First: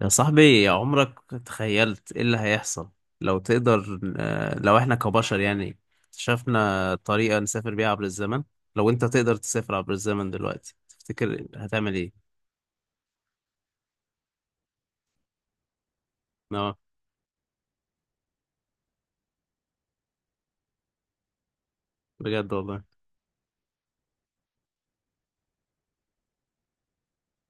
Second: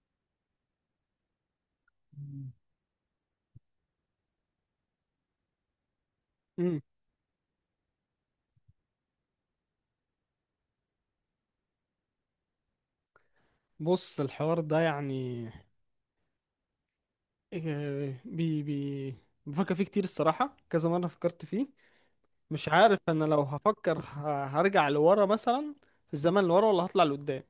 يا صاحبي، عمرك تخيلت ايه اللي هيحصل؟ لو تقدر آه، لو احنا كبشر يعني امم شفنا طريقة نسافر بيها عبر الزمن. لو انت تقدر تسافر عبر الزمن دلوقتي، تفتكر هتعمل ايه؟ بص الحوار ده يعني اه، إيه، بي بفكر فيه كتير الصراحة، كذا مرة فكرت فيه. بجد مش والله. عارف انا لو هفكر هرجع لورا مثلا في الزمن لورا ولا هطلع لقدام.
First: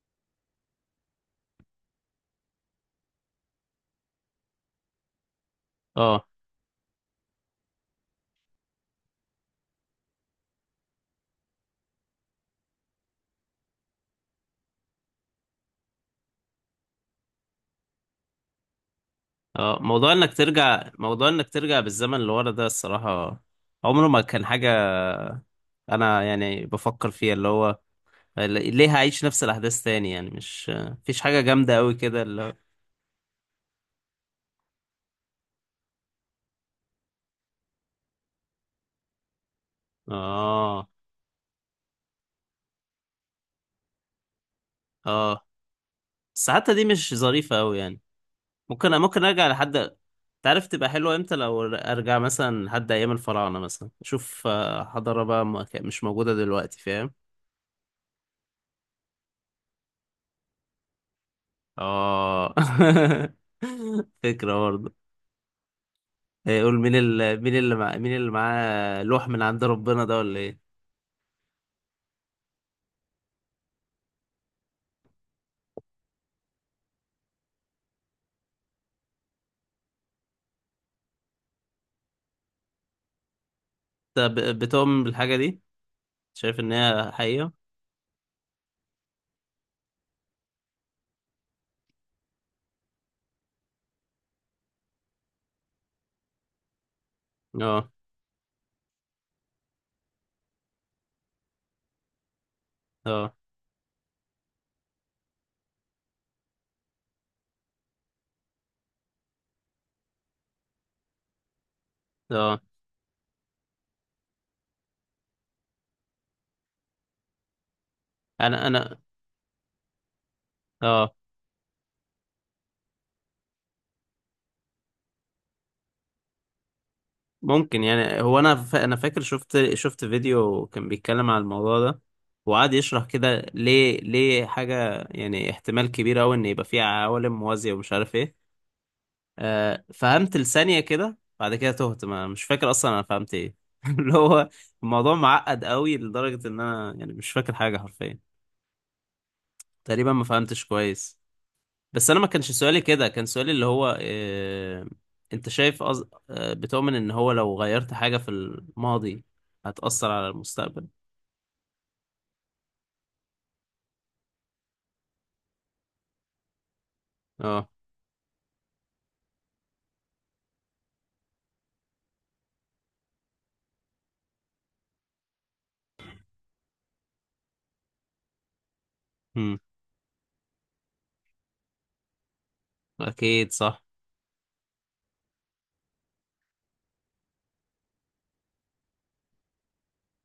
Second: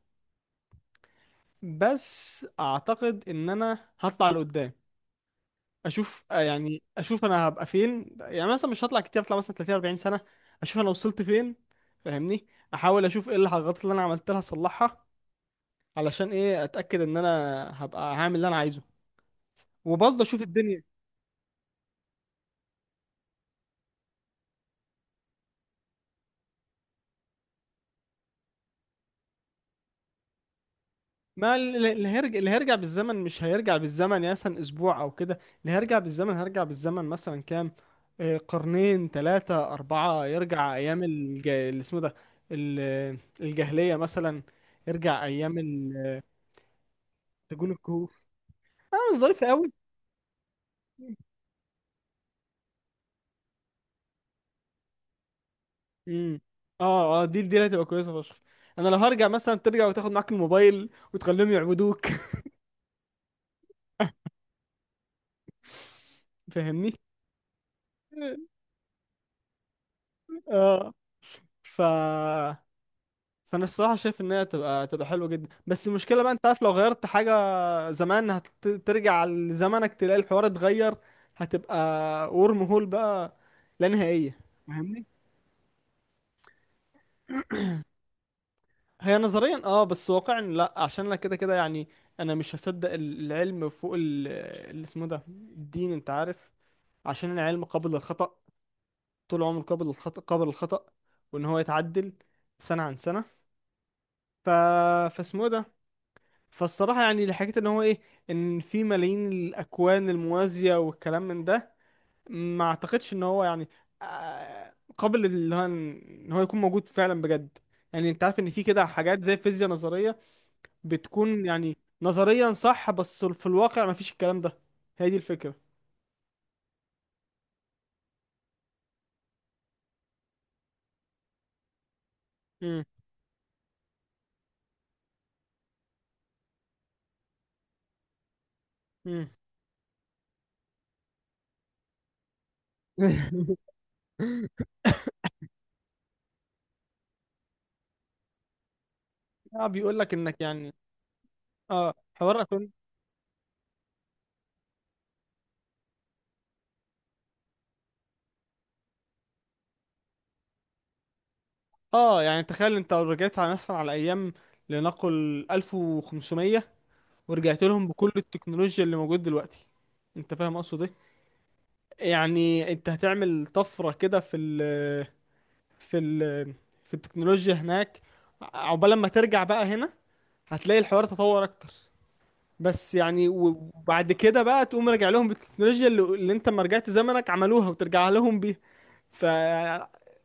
بس اعتقد ان انا هطلع لقدام، اه، اشوف يعني اشوف انا هبقى فين، يعني مثلا مش هطلع كتير، هطلع مثلا 30 40 سنة، اشوف انا وصلت فين. فاهمني، احاول اشوف ايه الغلطات اللي انا عملتها اصلحها، علشان ايه اتاكد ان انا هبقى هعمل اللي انا عايزه اه. موضوع وبرضه انك اشوف الدنيا. ترجع موضوع انك ترجع بالزمن لورا ده الصراحة عمره ما كان حاجة. انا يعني بفكر فيها، اللي هو ليه هعيش نفس الاحداث تاني؟ يعني مش مفيش حاجة ما جامدة قوي اللي كده هيرجع، اللي اللي هو. هيرجع بالزمن مش هيرجع بالزمن يعني مثلا اسبوع او كده، اللي هيرجع بالزمن هيرجع بالزمن مثلا كام قرنين 3 4 يرجع اه، أيام اللي اسمه ده الجاهلية مثلا، يرجع اه. أيام بس حتى دي مش ظريفة رجول قوي يعني. الكهوف. ممكن اه مش ممكن ظريفة ارجع قوي. لحد. تعرف تبقى حلوة امتى؟ لو ارجع مثلا لحد ايام الفراعنة، مثلا اشوف حضارة بقى ما كا- مش موجودة امم، دلوقتي، فاهم. اه اه دي، دي اللي هتبقى كويسة فشخ. انا لو هرجع مثلا ترجع وتاخد معاك الموبايل وتخليهم يعبدوك اه. فكرة برضه. يقول فاهمني. مين اللي معاه لوح من عند ربنا ده ولا ايه؟ اه. ف، فانا الصراحه شايف ان هي تبقى، تبقى حلوه جدا، بس المشكله بقى انت عارف لو غيرت حاجه زمان، هترجع لزمانك تلاقي الحوار اتغير، هتبقى ورم هول بقى، لا انت نهائيه. بتؤمن فاهمني. بالحاجة دي؟ شايف ان هي حقيقة؟ هي نظريا اه، بس واقعا لا، عشان انا كده كده يعني انا مش هصدق العلم فوق اللي اسمه ده الدين انت عارف، عشان العلم اه، قابل للخطأ، طول عمره قابل للخطأ، وان هو يتعدل سنة عن سنة. اه، ف... فاسمه ده، فالصراحة يعني اللي حكيت ان هو ايه، ان في ملايين الاكوان الموازية والكلام من ده، اه. ما اعتقدش ان هو يعني قابل اللي هو ان، إن هو يكون موجود فعلا بجد. يعني انت عارف ان في انا كده انا حاجات زي الفيزياء نظرية، اه. بتكون يعني نظريا صح، بس في الواقع ما فيش الكلام ده. هي دي الفكرة. ممكن، يعني هو انا فاكر شفت فيديو كان بيتكلم على الموضوع ده، وقعد مم. يشرح كده ليه حاجه، يعني احتمال كبير قوي ان يبقى فيه عوالم موازيه ومش عارف ايه. مم. فهمت لثانيه كده، بعد كده تهت، ما مش فاكر اصلا انا فهمت ايه. اللي هو الموضوع معقد قوي لدرجه ان انا يعني مش فاكر حاجه حرفيا. اه بيقول تقريبا لك ما انك فهمتش يعني، كويس. اه بس انا ما حوار كانش اكون. سؤالي كده، كان سؤالي اللي هو انت شايف أز... آه، بتؤمن ان هو لو غيرت حاجة في الماضي هتأثر على المستقبل؟ اه يعني تخيل انت لو رجعت على مثلا على ايام لنقل 1500، ورجعت اه. لهم بكل التكنولوجيا اللي موجود دلوقتي، انت فاهم اقصد ايه، يعني انت هتعمل طفرة كده في ال في التكنولوجيا هناك، عقبال لما ترجع امم. بقى هنا هتلاقي الحوار تطور اكتر. بس يعني اكيد صح. وبعد كده بقى تقوم راجع لهم بالتكنولوجيا اللي انت ما رجعت زمنك عملوها وترجع لهم بيها. ف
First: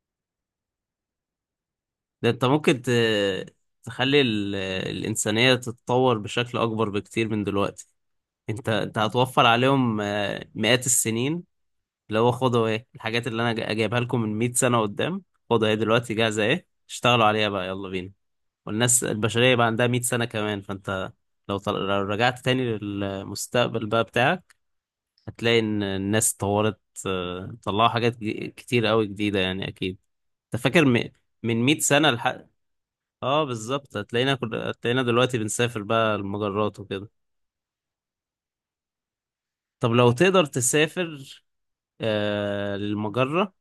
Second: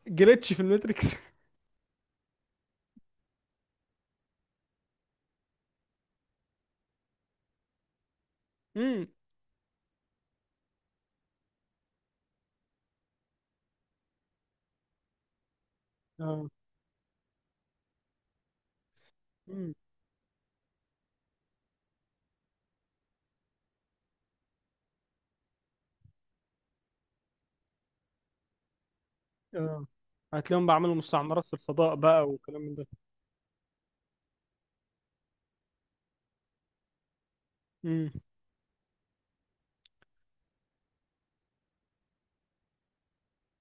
جريتش في الماتريكس ده انت ممكن تخلي الإنسانية تتطور بشكل اكبر بكتير من دلوقتي. انت امم هتوفر عليهم مئات السنين، اللي هو خدوا ايه الحاجات اللي انا جايبها لكم من 100 سنة قدام. خدوا ايه دلوقتي جاهزة، اه. ايه اشتغلوا عليها بقى، يلا بينا. والناس البشرية بقى امم عندها 100 سنة كمان، فأنت لو رجعت تاني للمستقبل بقى بتاعك، هتلاقي إن الناس طورت، طلعوا حاجات كتير قوي جديدة يعني اه، أكيد. أنت هتلاقيهم فاكر بيعملوا مستعمرات في من 100 الفضاء سنة بقى لح... وكلام من آه بالظبط، هتلاقينا دلوقتي بنسافر بقى المجرات وكده. ده. طب لو تقدر تسافر للمجرة،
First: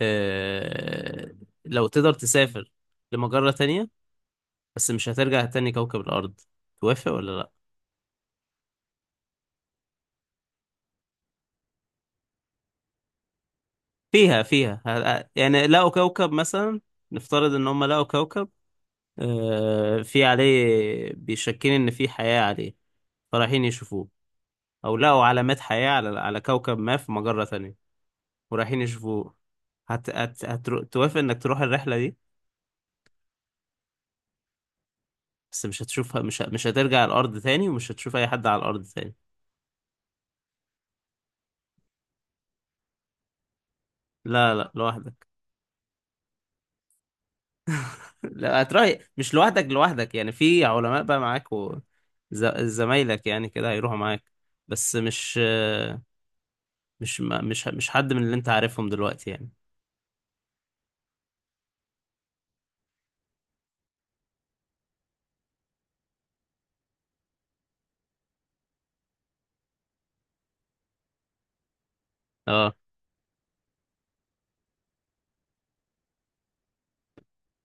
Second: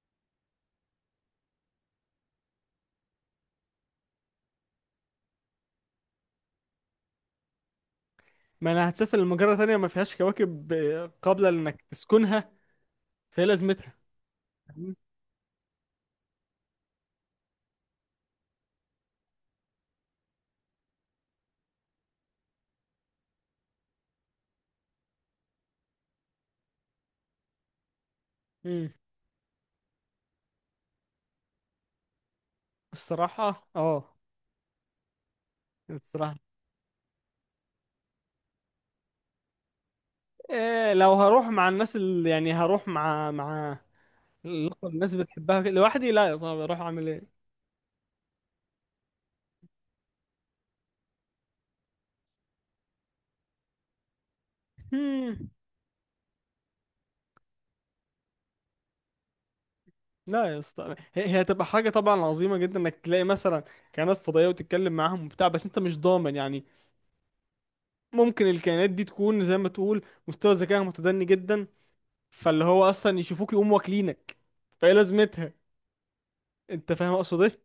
آه... لو تقدر تسافر لمجرة تانية، بس مش هترجع تاني كوكب الأرض. توافق ولا لأ؟ ما انا هتسافر لمجرة تانية ما فيهاش كواكب قابلة لانك تسكنها، فهي لازمتها. فيها فاهمني؟ يعني لقوا كوكب مثلا. نفترض ان هم لقوا كوكب في عليه بيشكين ان في حياة عليه، فرايحين يشوفوه. او لقوا علامات حياة على كوكب ما في مجرة تانية، ورايحين مم. يشوفوه. توافق انك تروح الرحلة دي، الصراحة اه. بس مش هتشوفها، الصراحة مش هترجع الارض تاني ومش هتشوف اي حد على الارض تاني؟ إيه، لو هروح مع الناس اللي يعني هروح مع لا، لا، الأخوة الناس لوحدك. بتحبها كده، لوحدي لا يا صاحبي اروح اعمل ايه. لا، هتروح مش لوحدك. لوحدك يعني في علماء بقى معاك زمايلك يعني كده هيروحوا معاك، بس مش مم. مش ما مش مش حد من اللي انت عارفهم دلوقتي يعني. لا يا اسطى، هي هتبقى حاجة طبعا عظيمة جدا انك تلاقي مثلا كائنات فضائية وتتكلم معاهم وبتاع، بس انت مش ضامن يعني ممكن الكائنات دي تكون زي ما تقول مستوى ذكائها متدني جدا، فاللي اه، هو اصلا يشوفوك يقوموا واكلينك. فايه لازمتها. انت فاهم اقصد ايه.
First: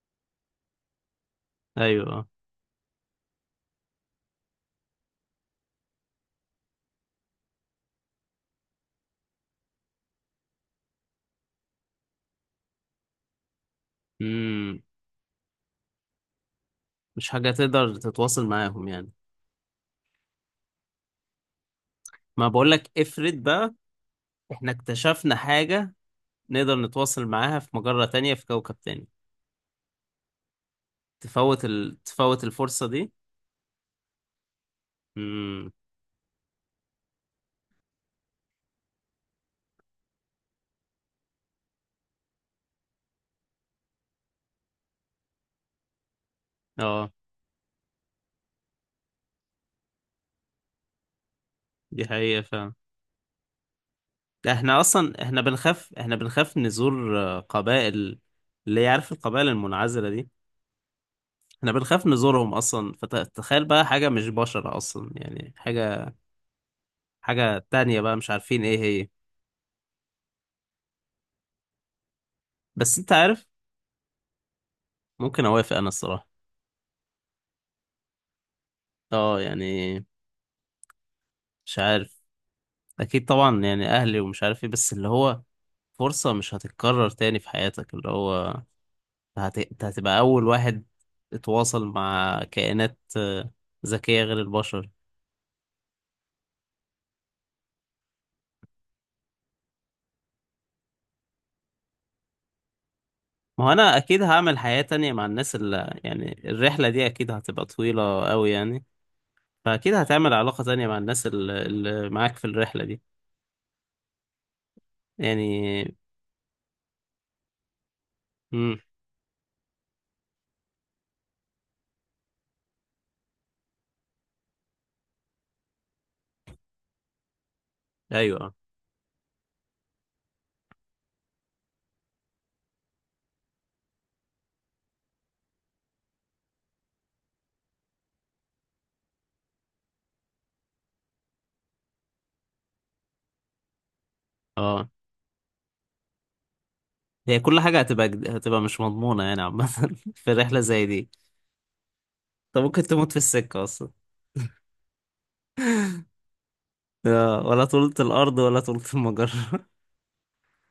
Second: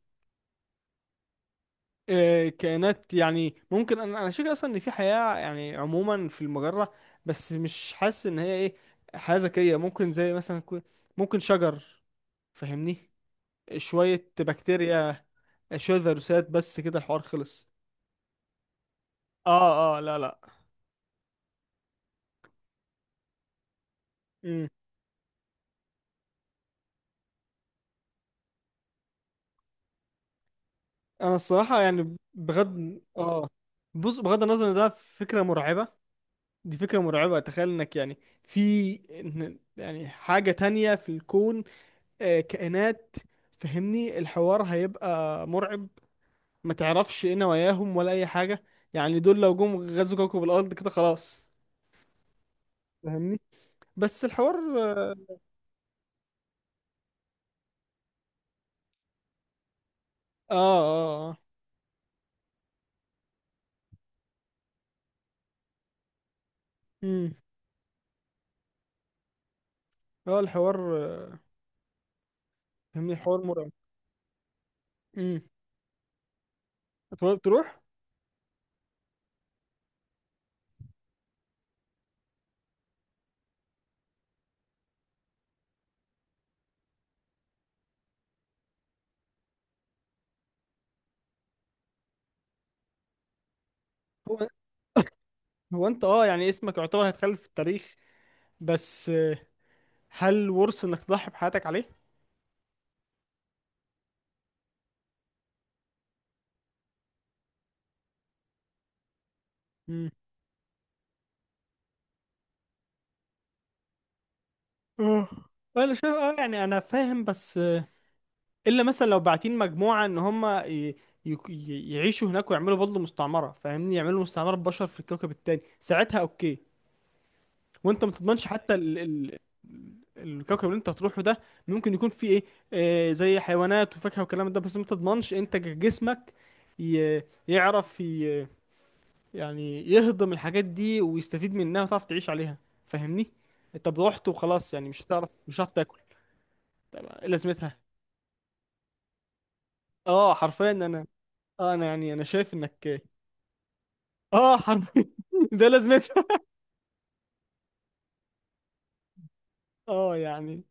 ايوه، اه، كائنات يعني ممكن، انا شايف اصلا ان في حياة يعني عموما في المجرة، بس مش حاسس ان هي ايه حياة ذكية. ممكن زي مثلا ممكن شجر، فاهمني، شوية امم. بكتيريا، شوية فيروسات، بس كده الحوار مش حاجة خلص. تقدر تتواصل معاهم يعني. اه اه لا لا. ما بقولك افرض بقى مم. احنا اكتشفنا حاجة نقدر نتواصل معاها في مجرة تانية في كوكب تاني، انا الصراحة يعني تفوت الفرصة بغض دي؟ اه، بص بغض النظر ان ده فكرة امم. مرعبة، دي فكرة مرعبة. تخيل انك يعني في يعني حاجة تانية في الكون، كائنات. فهمني، الحوار هيبقى مرعب، ما اه، تعرفش ايه نواياهم ولا اي حاجة. يعني دول لو جم غزوا كوكب الارض كده خلاص. دي حقيقة فعلا. فهمني، بس الحوار احنا اصلا اه. احنا بنخاف احنا بنخاف نزور قبائل. اللي يعرف القبائل المنعزلة دي اه. اه. احنا بنخاف نزورهم اصلا، فتخيل بقى حاجة مش بشر اصلا، يعني حاجة امم. حاجة تانية بقى مش عارفين ايه هي. هو الحوار بس انت فهمني، حوار عارف، مرعب. امم. ممكن اوافق انا الصراحة. هتقدر تروح. اه يعني، مش عارف. اكيد طبعا يعني اهلي ومش عارف ايه، بس اللي هو فرصة مش هتتكرر تاني في حياتك، اللي هو انت هتبقى اول واحد اتواصل مع كائنات ذكية غير هو البشر. هو انت اه يعني اسمك يعتبر هيتخلد في التاريخ، بس هل ورث انك تضحي بحياتك عليه. ما هو انا اكيد هعمل حياة تانية مع الناس اللي يعني الرحلة دي اكيد هتبقى طويلة قوي يعني. فاكيد امم. هتعمل علاقة تانية مع الناس اللي معاك في الرحلة دي اه يعني. انا شايف اه يعني انا فاهم، بس امم. الا مثلا لو باعتين مجموعه ان هم يعيشوا هناك ويعملوا برضه مستعمره، فاهمني، يعملوا مستعمره بشر في الكوكب التاني، ساعتها اوكي. وانت ما تضمنش ايوه، حتى ال ال الكوكب اللي انت هتروحه ده ممكن يكون فيه ايه، آه زي حيوانات وفاكهه والكلام ده، بس ما تضمنش انت جسمك ي- يعرف ي- يعني يهضم الحاجات دي ويستفيد منها وتعرف تعيش عليها. فاهمني، طب رحت وخلاص، يعني اه. مش هتعرف تاكل. طب ايه هي كل لازمتها. حاجة هتبقى هتبقى مش مضمونة يعني عامة، في اه رحلة حرفيا زي انا، دي. اه انا يعني انا شايف طب ممكن انك تموت في السكة أصلا، اه حرفيا ده لازمتها. ولا طولة الأرض ولا طولة المجرة. اه يعني،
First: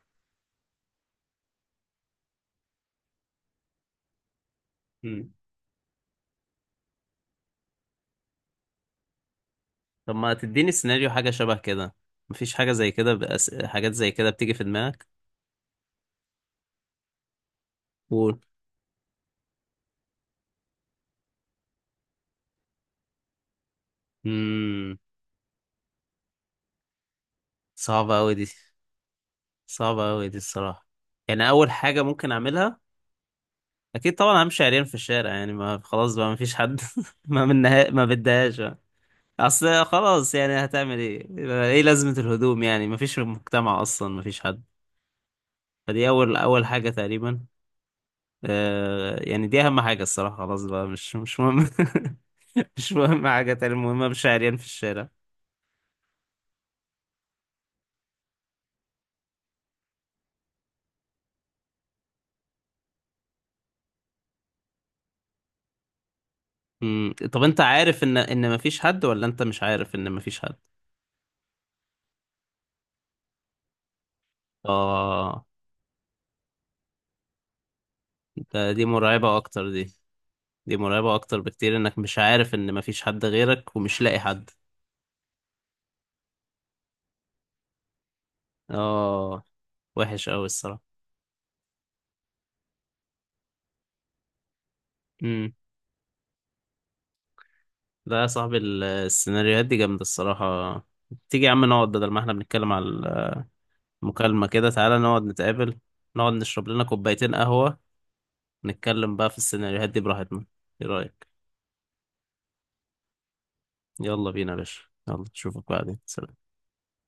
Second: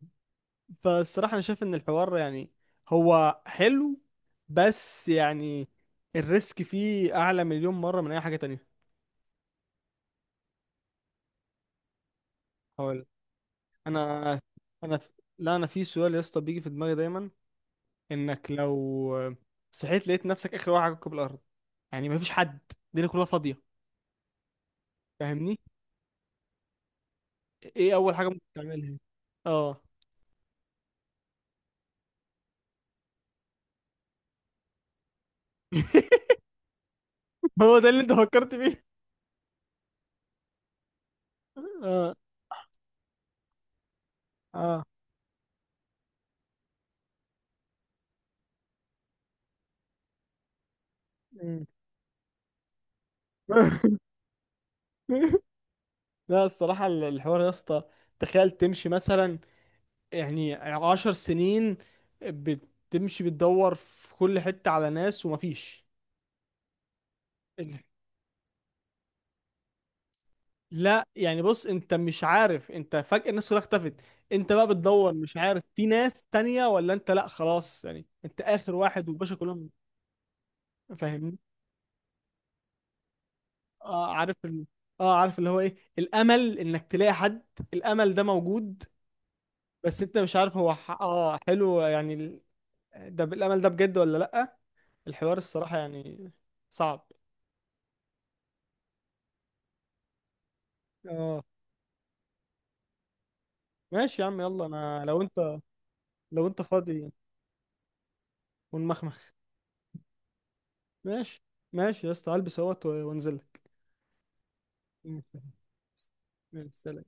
فالصراحة انا شايف ان الحوار يعني، هو حلو بس مم. يعني الريسك فيه اعلى مليون مرة من اي حاجة تانية. طب ما تديني سيناريو حاجة شبه كده؟ مفيش حاجة زي هقول، كده حاجات زي كده انا بتيجي في انا دماغك؟ لا انا في سؤال يا اسطى بيجي في دماغي دايما، قول. انك لو صحيت لقيت نفسك اخر واحد على كوكب الارض، يعني مفيش حد، الدنيا كلها فاضية. مم. فاهمني، ايه اول صعبة حاجة أوي ممكن دي تعملها. اه. صعبة أوي دي الصراحة. يعني أول حاجة ممكن أعملها أكيد طبعا همشي عريان في الشارع، يعني ما خلاص بقى مفيش حد. ما هو ده منها اللي ما انت فكرت بدهاش. فيه. اصل خلاص يعني هتعمل ايه؟ ايه لازمة اه الهدوم يعني، مفيش مجتمع اصلا، مفيش حد. اه. فدي اول اول حاجة تقريبا، يعني دي اهم حاجة الصراحة. خلاص بقى مش مم. مهم. مش مهم حاجة تانية، المهم مش عريان في الشارع. لا الصراحة الحوار يا اسطى، تخيل تمشي مثلا يعني 10 سنين بتمشي بتدور في كل حتة على ناس ومفيش. مم. طب انت ال- عارف ان مفيش حد، ولا انت مش عارف ان مفيش حد؟ لا يعني بص انت مش عارف، انت فجأة الناس كلها اختفت، انت بقى بتدور مش اه، عارف في ناس تانية ولا انت لا خلاص يعني انت ده آخر دي واحد والباشا مرعبة اكتر كلهم. دي. دي مرعبة فاهمني، اكتر بكتير انك مش عارف ان مفيش حد غيرك ومش اه لاقي عارف حد. اه عارف اللي هو ايه، الأمل انك تلاقي حد، الأمل ده موجود، اه، بس انت وحش مش قوي عارف هو الصراحة. اه حلو يعني ده بالأمل ده بجد ولا لأ. الحوار الصراحة يعني صعب. لا يا صاحبي، السيناريوهات دي جامدة الصراحة. تيجي اه يا عم نقعد، بدل ما احنا بنتكلم على ماشي يا عم المكالمة يلا، كده تعالى انا لو نقعد انت، نتقابل، نقعد لو انت نشرب لنا فاضي كوبايتين قهوة، نتكلم ونمخمخ. بقى في السيناريوهات دي براحتنا. ايه رأيك؟ ماشي. ماشي يا اسطى هلبس اهوت وانزل لك. يلا بينا يا باشا. يلا ماشي. اشوفك بعدين، سلام. ماشي، سلام.